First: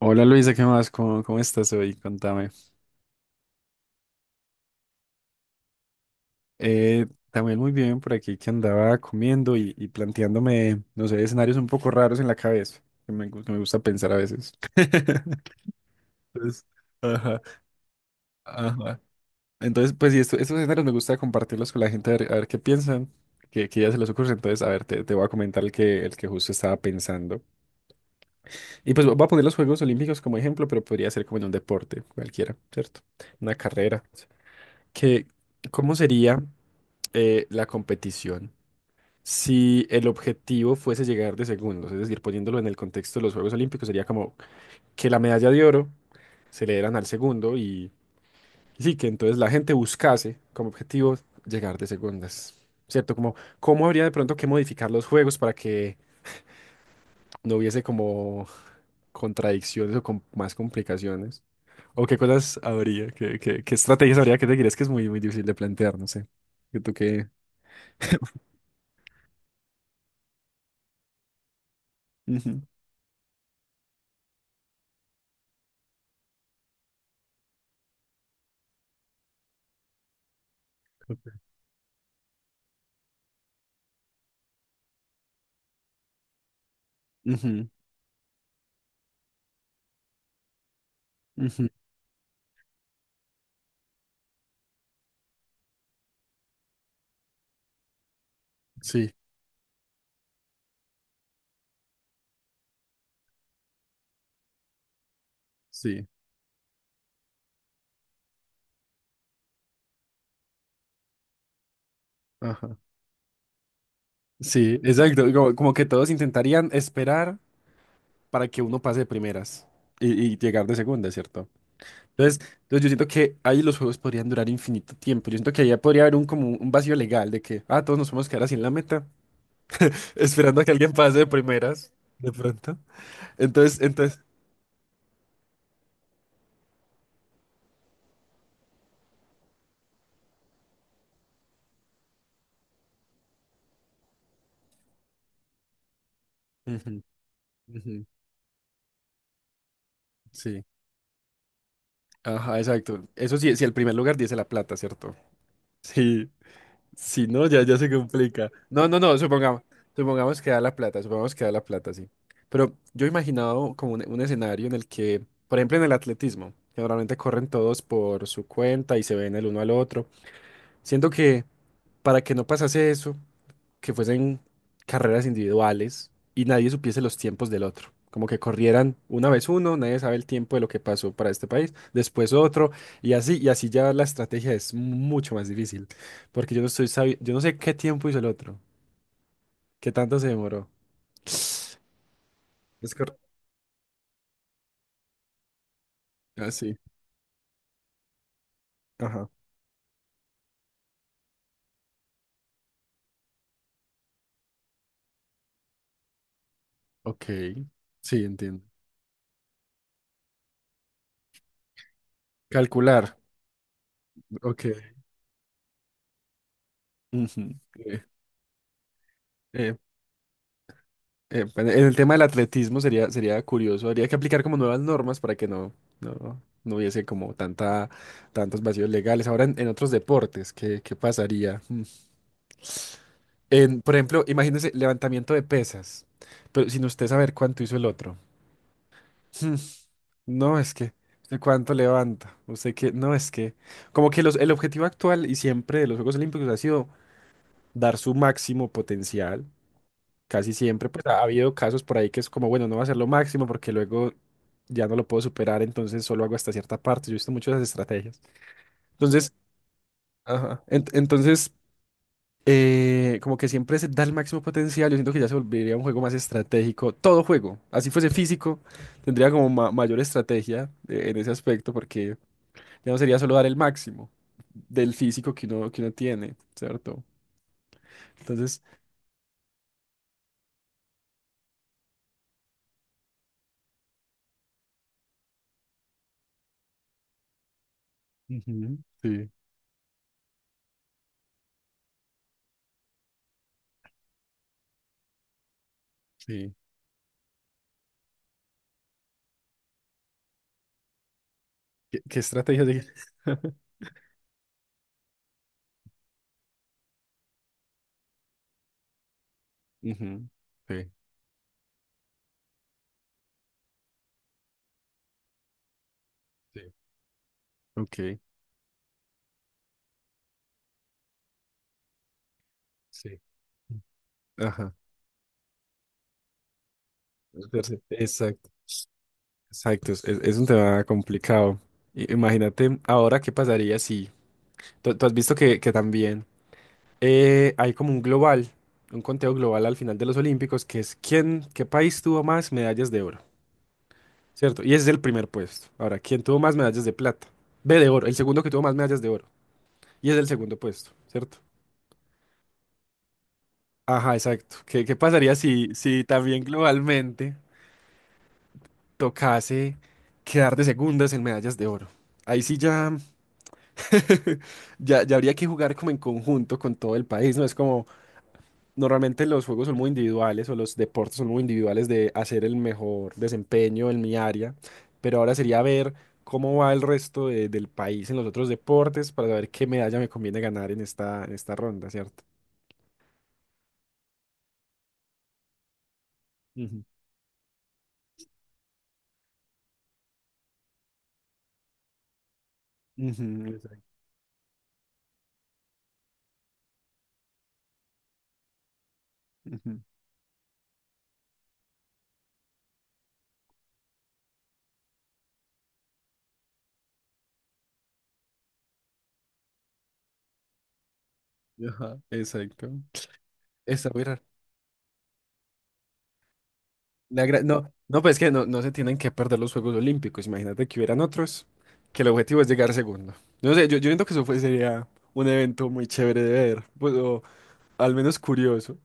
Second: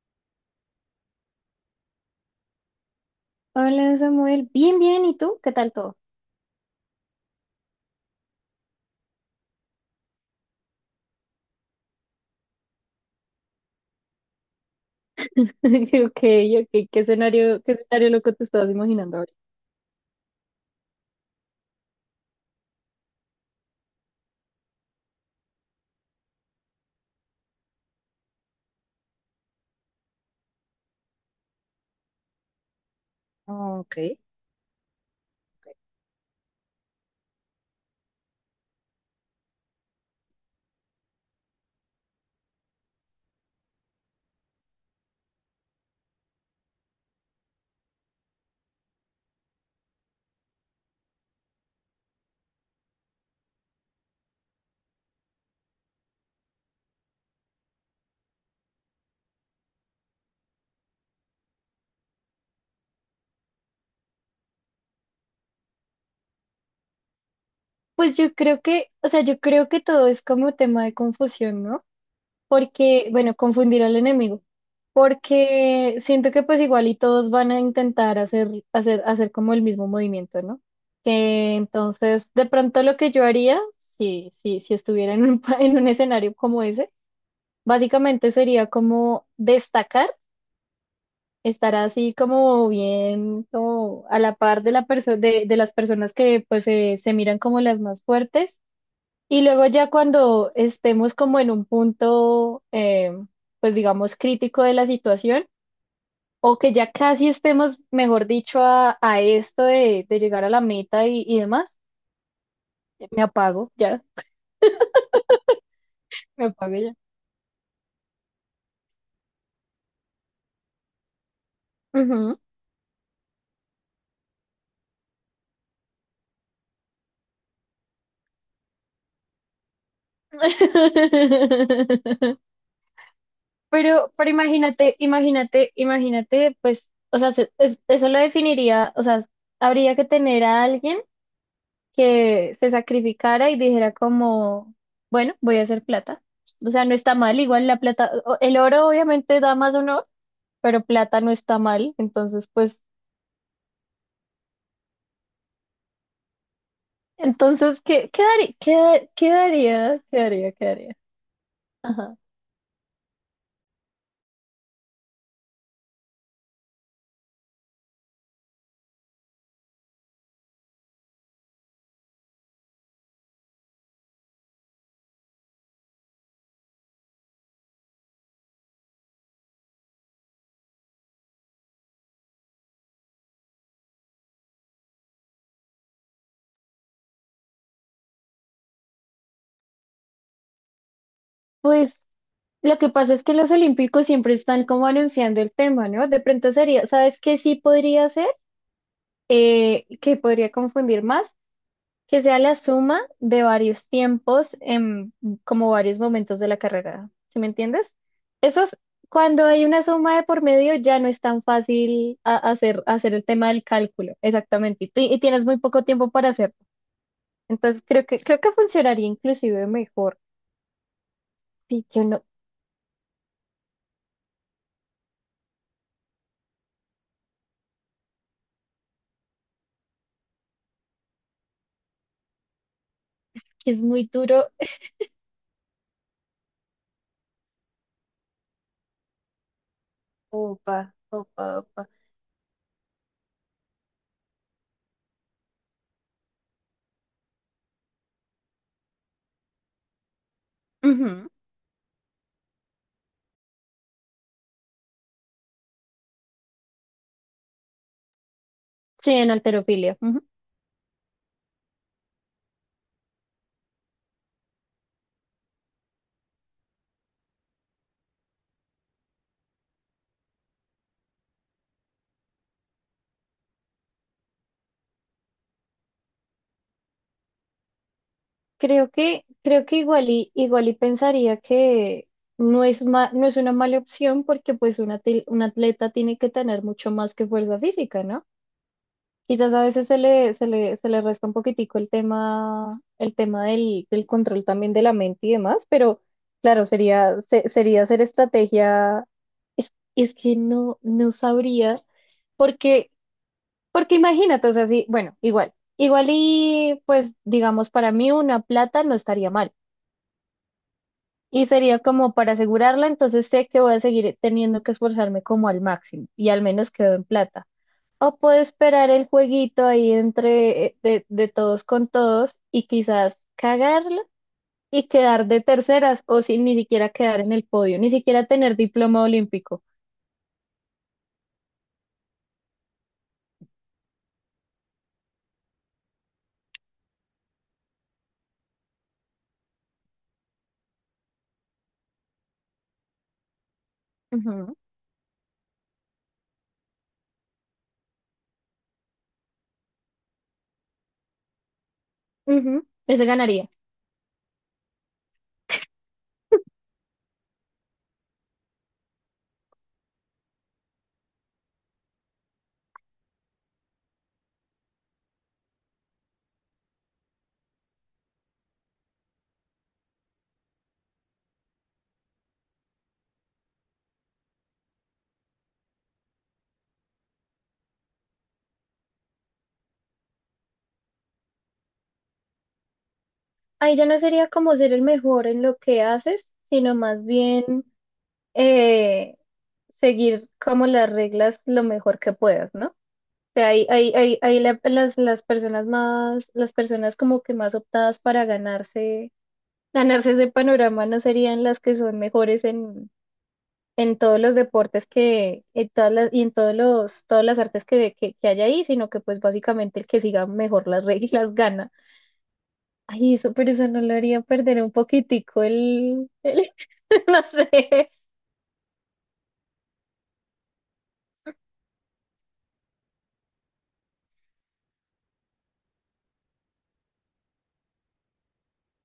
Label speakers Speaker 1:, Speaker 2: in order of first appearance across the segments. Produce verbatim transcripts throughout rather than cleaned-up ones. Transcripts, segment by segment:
Speaker 1: Hola Luisa, ¿qué más? ¿Cómo, cómo estás hoy? Contame.
Speaker 2: Hola Samuel, bien, bien, ¿y tú? ¿Qué tal todo?
Speaker 1: Eh, también muy bien por aquí. Que andaba comiendo y, y planteándome, no sé, escenarios un poco raros en la cabeza, que me, gu- que me gusta pensar a veces.
Speaker 2: Yo, Ok,
Speaker 1: Entonces,
Speaker 2: ok, ¿qué
Speaker 1: ajá,
Speaker 2: escenario, qué escenario loco te estabas
Speaker 1: ajá.
Speaker 2: imaginando ahora?
Speaker 1: Entonces, pues, y esto- estos escenarios me gusta compartirlos con la gente a ver, a ver qué piensan, qué, qué ya se les ocurre. Entonces, a ver, te, te voy a comentar el que, el que justo estaba pensando. Y pues voy a poner los Juegos Olímpicos como ejemplo, pero podría ser como en un deporte cualquiera, ¿cierto? Una
Speaker 2: Ah, Ok.
Speaker 1: carrera. Que, ¿cómo sería eh, la competición? Si el objetivo fuese llegar de segundos, es decir, poniéndolo en el contexto de los Juegos Olímpicos, sería como que la medalla de oro se le dieran al segundo y, y sí, que entonces la gente buscase como objetivo llegar de segundas, ¿cierto? Como, ¿cómo habría de pronto que modificar los juegos para que no hubiese como contradicciones o con más complicaciones? ¿O qué cosas habría? ¿Qué, qué- qué estrategias habría que seguir? Es que es muy, muy difícil de plantear, no sé. ¿Tú qué?
Speaker 2: Pues yo creo que, o sea, yo creo que todo es como tema de confusión, ¿no?
Speaker 1: Ujú.
Speaker 2: Porque, bueno, confundir al enemigo, porque siento que pues igual y todos van a intentar hacer, hacer, hacer como el mismo movimiento, ¿no? Que entonces, de pronto lo que yo haría, si, si, si estuviera en un, pa- en un escenario como ese,
Speaker 1: Ujú,
Speaker 2: básicamente sería como destacar,
Speaker 1: ujú,
Speaker 2: estar así como bien, como a la par de la perso- de, de las personas que pues se se miran como las más fuertes,
Speaker 1: sí.
Speaker 2: y luego ya cuando estemos como en un punto eh, pues digamos crítico de la situación,
Speaker 1: Sí,
Speaker 2: o que ya casi estemos, mejor dicho, a, a esto de, de llegar a la meta y, y demás,
Speaker 1: ajá.
Speaker 2: me apago ya,
Speaker 1: Sí, exacto. Como, como que todos
Speaker 2: me
Speaker 1: intentarían
Speaker 2: apago ya.
Speaker 1: esperar para que uno pase de primeras y, y llegar de segunda, ¿cierto?
Speaker 2: Ujú.
Speaker 1: Entonces, entonces yo siento que ahí los juegos podrían durar infinito tiempo. Yo siento que ahí ya podría haber un como un vacío legal de que, ah, todos nos vamos a quedar así en la meta, esperando a que alguien pase de primeras, de pronto. Entonces,
Speaker 2: Pero,
Speaker 1: entonces.
Speaker 2: pero imagínate, imagínate, imagínate, pues, o sea, se- es- eso lo definiría, o sea, habría que tener a alguien que se sacrificara y dijera como, bueno, voy a hacer plata. O sea,
Speaker 1: Ujú,
Speaker 2: no está mal, igual la
Speaker 1: ujú,
Speaker 2: plata, o- el oro obviamente da más honor,
Speaker 1: sí.
Speaker 2: pero plata no está mal, entonces,
Speaker 1: Ajá,
Speaker 2: pues,
Speaker 1: exacto. Eso sí, si el primer lugar dice la plata, ¿cierto? Sí. Si no, ya, ya
Speaker 2: entonces,
Speaker 1: se
Speaker 2: ¿qué, qué
Speaker 1: complica.
Speaker 2: daría,
Speaker 1: No, no,
Speaker 2: qué,
Speaker 1: no,
Speaker 2: qué
Speaker 1: supongamos,
Speaker 2: daría, qué
Speaker 1: supongamos que
Speaker 2: daría,
Speaker 1: da
Speaker 2: qué
Speaker 1: la
Speaker 2: daría?
Speaker 1: plata, supongamos que da la plata, sí.
Speaker 2: Ajá.
Speaker 1: Pero yo he imaginado como un, un escenario en el que, por ejemplo, en el atletismo, que normalmente corren todos por su cuenta y se ven el uno al otro. Siento que para que no pasase eso, que fuesen carreras individuales y nadie supiese los tiempos del otro. Como que corrieran una vez uno, nadie sabe el tiempo de lo que pasó para este país, después otro, y así, y así ya la estrategia es mucho más difícil, porque yo no estoy sabi- yo no sé qué tiempo hizo el otro, qué tanto se demoró. Es
Speaker 2: Pues, lo que pasa
Speaker 1: cor-
Speaker 2: es que los olímpicos siempre están como anunciando el tema, ¿no? De
Speaker 1: ah,
Speaker 2: pronto
Speaker 1: sí.
Speaker 2: sería, ¿sabes qué sí podría ser?
Speaker 1: Ajá.
Speaker 2: Eh, que podría confundir más, que sea la suma de varios tiempos en como varios momentos de la carrera.
Speaker 1: Ok.
Speaker 2: ¿Sí me entiendes?
Speaker 1: Sí,
Speaker 2: Eso
Speaker 1: entiendo.
Speaker 2: es, cuando hay una suma de por medio ya no es tan fácil a- hacer, hacer
Speaker 1: Calcular.
Speaker 2: el tema del cálculo, exactamente. Y,
Speaker 1: Ok.
Speaker 2: ti- y tienes muy poco tiempo para hacerlo.
Speaker 1: Ujú.
Speaker 2: Entonces
Speaker 1: Eh,
Speaker 2: creo que, creo que funcionaría inclusive
Speaker 1: eh,
Speaker 2: mejor.
Speaker 1: Eh, bueno, en
Speaker 2: Sí,
Speaker 1: el
Speaker 2: yo
Speaker 1: tema del
Speaker 2: no,
Speaker 1: atletismo sería, sería curioso. Habría que aplicar como nuevas normas para que no, no, no hubiese como tanta, tantos vacíos legales. Ahora en, en otros deportes, ¿qué, qué pasaría? Mm.
Speaker 2: que
Speaker 1: En,
Speaker 2: es
Speaker 1: por
Speaker 2: muy
Speaker 1: ejemplo,
Speaker 2: duro.
Speaker 1: imagínese levantamiento de pesas, pero sin usted saber cuánto hizo el otro. Mm, No, es
Speaker 2: Opa,
Speaker 1: que, ¿usted
Speaker 2: opa,
Speaker 1: cuánto
Speaker 2: opa.
Speaker 1: levanta? Usted que, no, es que, como que los, el objetivo actual y siempre de los Juegos Olímpicos ha sido dar su máximo potencial. Casi siempre, pues
Speaker 2: Ujú.
Speaker 1: ha habido casos por ahí que es como, bueno, no va a ser lo máximo porque luego ya no lo puedo superar, entonces solo hago hasta cierta parte. Yo he visto muchas estrategias.
Speaker 2: Sí, en
Speaker 1: Entonces,
Speaker 2: alterofilia.
Speaker 1: ajá, ent- entonces, eh, como que siempre se da el máximo potencial. Yo siento que ya se volvería un juego más estratégico. Todo juego, así fuese físico, tendría como ma- mayor estrategia eh, en ese aspecto, porque ya no sería solo dar el máximo del físico que uno, que uno tiene, ¿cierto? Entonces,
Speaker 2: Creo que, creo que igual y, igual y pensaría que no es ma- no es una mala opción porque pues un, atil- un atleta tiene que tener mucho más que fuerza física, ¿no?
Speaker 1: ujú, sí,
Speaker 2: Quizás a veces se le, se le, se le resta un poquitico el tema, el tema del, del control también de la mente y demás, pero
Speaker 1: sí.
Speaker 2: claro, sería, se- sería hacer estrategia, es, es que no, no sabría,
Speaker 1: ¿Qué, qué estrategia?
Speaker 2: porque, porque imagínate, o sea, sí, bueno, igual, igual y pues digamos para mí una plata no estaría mal,
Speaker 1: Ujú, sí,
Speaker 2: y sería como para asegurarla, entonces sé que voy a seguir teniendo que esforzarme como al máximo y al
Speaker 1: sí,
Speaker 2: menos quedo en plata. O
Speaker 1: ok.
Speaker 2: puedo esperar el jueguito ahí entre eh, de, de todos con todos y quizás
Speaker 1: Sí.
Speaker 2: cagarla
Speaker 1: Ajá.
Speaker 2: y quedar de terceras o sin ni siquiera quedar en el
Speaker 1: Perce-
Speaker 2: podio, ni siquiera
Speaker 1: Exacto.
Speaker 2: tener diploma olímpico.
Speaker 1: Exacto. Es, es- es un tema complicado. I- Imagínate ahora qué pasaría si. Tú, tú has visto que, que también eh, hay como un global, un conteo global al final de los Olímpicos, que es quién, qué país tuvo más medallas de oro,
Speaker 2: Ujú,
Speaker 1: ¿cierto? Y ese es el primer puesto. Ahora, ¿quién tuvo más medallas de plata? Ve de oro, el segundo que tuvo más medallas de oro. Y es el segundo puesto, ¿cierto?
Speaker 2: ujú, ese ganaría.
Speaker 1: Ajá, exacto. ¿Qué, qué pasaría si, si también globalmente tocase quedar de segundas en medallas de oro? Ahí sí ya, ya, ya habría que jugar como en conjunto con todo el país, ¿no? Es como normalmente los juegos son muy individuales o los deportes son muy individuales de hacer el mejor desempeño en mi área, pero ahora sería ver cómo va el resto de- del país en los otros deportes, para ver qué medalla me conviene ganar en esta, en esta ronda, ¿cierto?
Speaker 2: Ahí ya no sería como ser el mejor en lo que haces, sino
Speaker 1: Ujú.
Speaker 2: más bien, eh, seguir como las reglas lo mejor que puedas, ¿no?
Speaker 1: Ujú,
Speaker 2: Sea, hay,
Speaker 1: exacto.
Speaker 2: hay, hay, hay la- las, las personas más, las personas como que más optadas para ganarse,
Speaker 1: Ujú.
Speaker 2: ganarse ese panorama no serían las que son mejores en, en todos los deportes que, en todas las, y en todos los, todas las artes que, que, que hay ahí, sino que pues básicamente el que siga mejor las reglas gana.
Speaker 1: Ajá, exacto.
Speaker 2: Ay, eso, pero eso no
Speaker 1: Esa
Speaker 2: lo haría perder un poquitico el, el no
Speaker 1: La gra- No,
Speaker 2: sé.
Speaker 1: no, pues es que no, no se tienen que perder los Juegos Olímpicos. Imagínate que hubieran otros, que el objetivo es llegar segundo. No sé, yo, yo siento que eso fue- sería un evento muy chévere de ver, pues, o al menos curioso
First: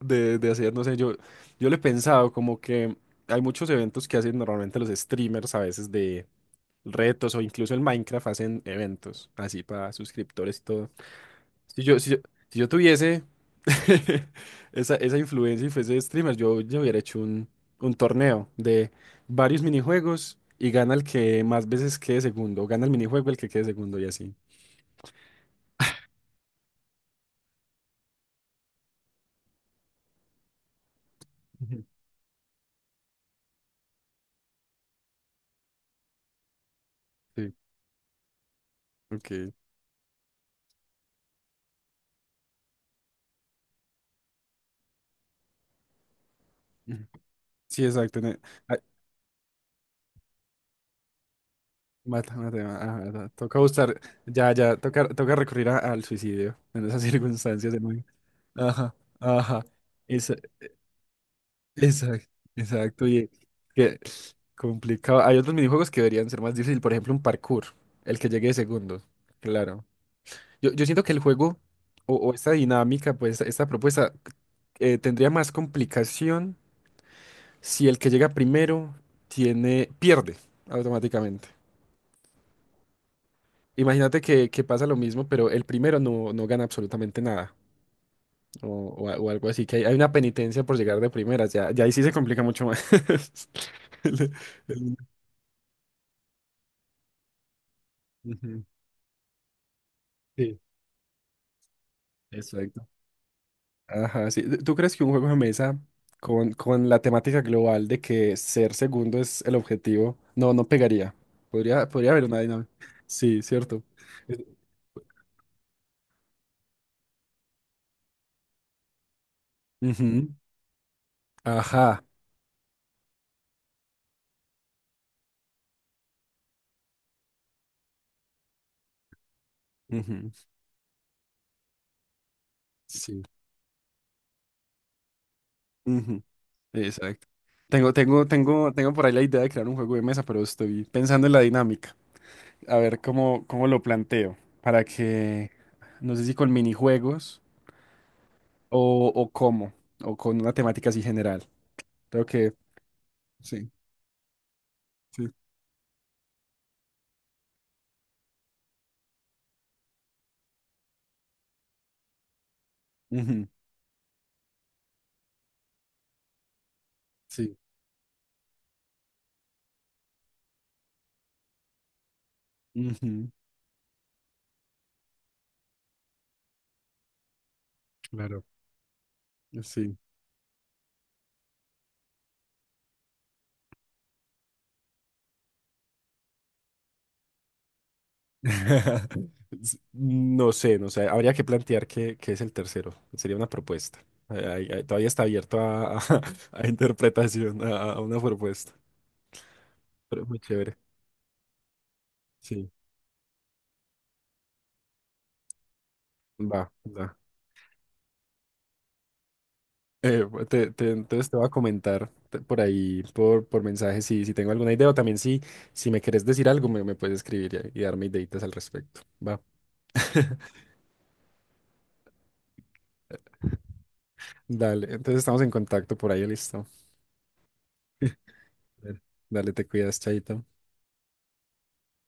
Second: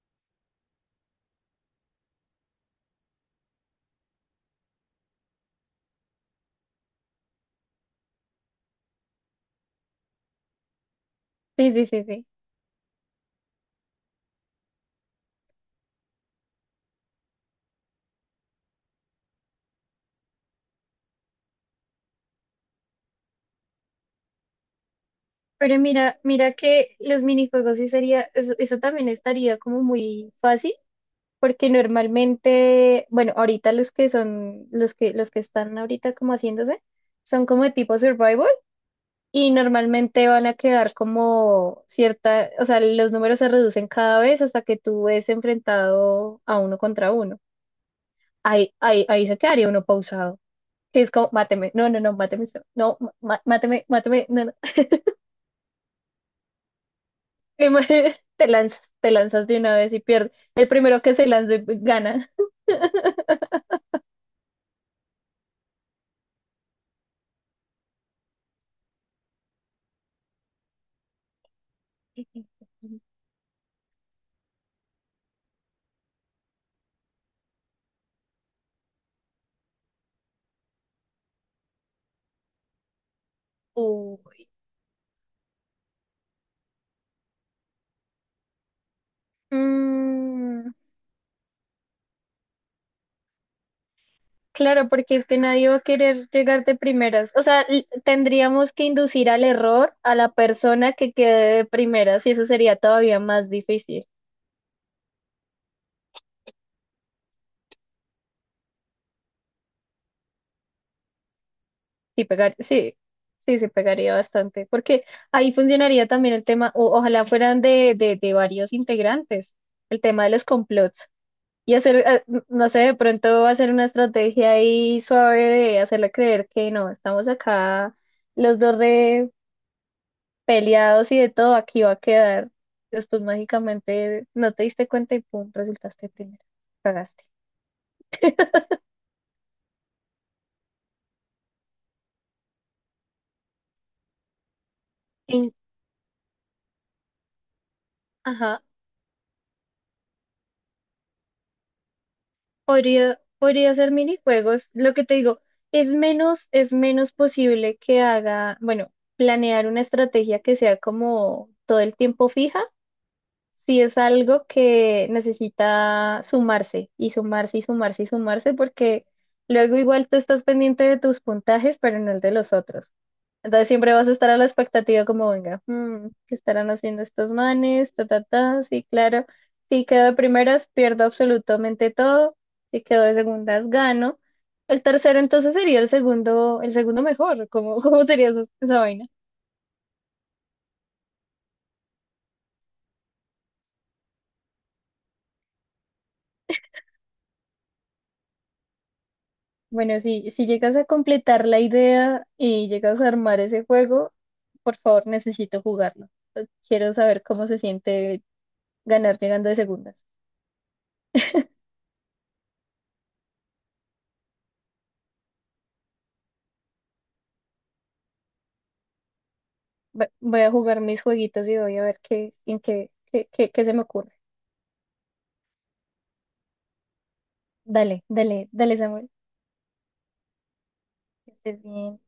Speaker 1: de, de hacer. No sé, yo, yo le he pensado como que hay muchos eventos que hacen normalmente los streamers a veces de retos, o incluso el Minecraft hacen eventos así para suscriptores y todo.
Speaker 2: Sí,
Speaker 1: Si
Speaker 2: sí,
Speaker 1: yo,
Speaker 2: sí,
Speaker 1: si yo,
Speaker 2: sí.
Speaker 1: si yo tuviese Esa, esa influencia y fuese streamer, yo, yo hubiera hecho un, un torneo de varios minijuegos y gana el que más veces quede segundo, gana el minijuego el que quede segundo y así.
Speaker 2: Pero mira, mira que los minijuegos sí sería, eso, eso también estaría como muy fácil porque
Speaker 1: Ujú.
Speaker 2: normalmente, bueno, ahorita los que son, los que, los que están ahorita como haciéndose, son
Speaker 1: Sí,
Speaker 2: como de tipo survival y
Speaker 1: ok.
Speaker 2: normalmente van a quedar como cierta, o sea, los números se reducen cada vez hasta que tú ves enfrentado a uno
Speaker 1: Ujú.
Speaker 2: contra uno.
Speaker 1: Sí, exacto. Ne-
Speaker 2: Ahí,
Speaker 1: ay,
Speaker 2: ahí, ahí se quedaría uno pausado, que es como, máteme, no, no, no,
Speaker 1: mata,
Speaker 2: máteme,
Speaker 1: mata,
Speaker 2: usted,
Speaker 1: ma- ah,
Speaker 2: no,
Speaker 1: ah,
Speaker 2: ma-
Speaker 1: toca
Speaker 2: máteme,
Speaker 1: buscar,
Speaker 2: máteme, no,
Speaker 1: ya,
Speaker 2: no.
Speaker 1: ya, toca, toca recurrir a- al suicidio en esas
Speaker 2: Y
Speaker 1: circunstancias de nuevo.
Speaker 2: muere, te lanzas,
Speaker 1: Ajá,
Speaker 2: te lanzas de
Speaker 1: ajá.
Speaker 2: una vez y pierdes. El primero que se lance
Speaker 1: Exacto,
Speaker 2: gana.
Speaker 1: exacto, y que complicado. Hay otros minijuegos que deberían ser más difíciles, por ejemplo, un parkour, el que llegue de segundo, claro. Yo, yo siento que el juego o, o esta dinámica, pues esta propuesta eh, tendría más complicación si el que llega primero tiene, pierde automáticamente. Imagínate
Speaker 2: Uy.
Speaker 1: que, que pasa lo mismo, pero el primero no, no gana absolutamente nada o, o a- o algo así, que hay, hay una penitencia
Speaker 2: Mm.
Speaker 1: por llegar de primeras, ya, ya ahí sí se complica mucho más. El-
Speaker 2: Claro,
Speaker 1: el-
Speaker 2: porque es que nadie va a querer llegar de primeras. O sea, l-
Speaker 1: Ujú.
Speaker 2: tendríamos que inducir al error a la
Speaker 1: Sí.
Speaker 2: persona que quede de primeras y eso sería
Speaker 1: Exacto.
Speaker 2: todavía más difícil.
Speaker 1: Ajá, sí. ¿Tú crees que un juego de mesa con, con la temática global de que ser segundo es el objetivo? No, no pegaría. Podría, podría haber
Speaker 2: Sí,
Speaker 1: una
Speaker 2: pegar,
Speaker 1: dinámica.
Speaker 2: sí,
Speaker 1: Sí,
Speaker 2: sí, se
Speaker 1: cierto.
Speaker 2: pegaría
Speaker 1: Eh,
Speaker 2: bastante, porque ahí funcionaría también el tema, o, ojalá fueran de, de, de varios integrantes, el tema
Speaker 1: Ujú.
Speaker 2: de los complots, y hacer,
Speaker 1: Ajá.
Speaker 2: eh, n- no sé, de pronto hacer una estrategia ahí suave de hacerle creer que no, estamos acá los dos
Speaker 1: Ujú.
Speaker 2: peleados y de todo, aquí va a quedar.
Speaker 1: Sí.
Speaker 2: Después mágicamente no te diste cuenta y pum, resultaste
Speaker 1: Ujú.
Speaker 2: primero. Cagaste.
Speaker 1: Exacto. Tengo, tengo, tengo, tengo por ahí la idea de crear un juego de mesa, pero estoy pensando en la dinámica. A ver cómo, cómo lo planteo. Para que,
Speaker 2: En,
Speaker 1: no sé si con minijuegos
Speaker 2: ajá,
Speaker 1: o, o cómo, o con una temática así general. Creo que
Speaker 2: podría,
Speaker 1: sí,
Speaker 2: podría hacer minijuegos. Lo que te
Speaker 1: sí.
Speaker 2: digo, es menos, es menos posible que haga, bueno, planear una estrategia que sea como todo el tiempo fija.
Speaker 1: Ujú,
Speaker 2: Sí, es algo que necesita sumarse y
Speaker 1: sí.
Speaker 2: sumarse y sumarse y sumarse porque luego igual tú estás pendiente de tus puntajes, pero no el de los otros.
Speaker 1: Ujú,
Speaker 2: Entonces siempre vas a estar a la expectativa como, venga, mm, ¿qué estarán haciendo estos manes? Ta, ta,
Speaker 1: claro,
Speaker 2: ta. Sí, claro. Si
Speaker 1: sí.
Speaker 2: quedo de primeras, pierdo absolutamente todo. Si quedo de segundas, gano. El tercero entonces sería el segundo, el segundo mejor. ¿Cómo, cómo sería esa, esa vaina?
Speaker 1: S- No sé, no sé. Habría que plantear qué, qué es el tercero. Sería una propuesta. Ahí- ahí- ahí todavía está abierto a, a- a interpretación, a, a una propuesta.
Speaker 2: Bueno,
Speaker 1: Pero
Speaker 2: si,
Speaker 1: muy
Speaker 2: si llegas
Speaker 1: chévere.
Speaker 2: a completar la idea y
Speaker 1: Sí,
Speaker 2: llegas a armar ese juego, por favor, necesito jugarlo. Eh,
Speaker 1: va,
Speaker 2: Quiero
Speaker 1: va.
Speaker 2: saber cómo se siente ganar llegando de segundas.
Speaker 1: Eh, pues, te- te- entonces te voy a comentar te- por ahí, por, por mensaje, si, si tengo alguna idea. O también si, si me quieres decir algo, me, me puedes escribir y, y darme ideitas al respecto. Va.
Speaker 2: Va- Voy a jugar mis jueguitos y voy a ver qué, en qué, qué, qué, qué se me ocurre.
Speaker 1: Dale, entonces estamos en contacto por ahí, listo.
Speaker 2: Dale, dale, dale, Samuel.
Speaker 1: Dale, te cuidas, chaito.
Speaker 2: Que estés bien.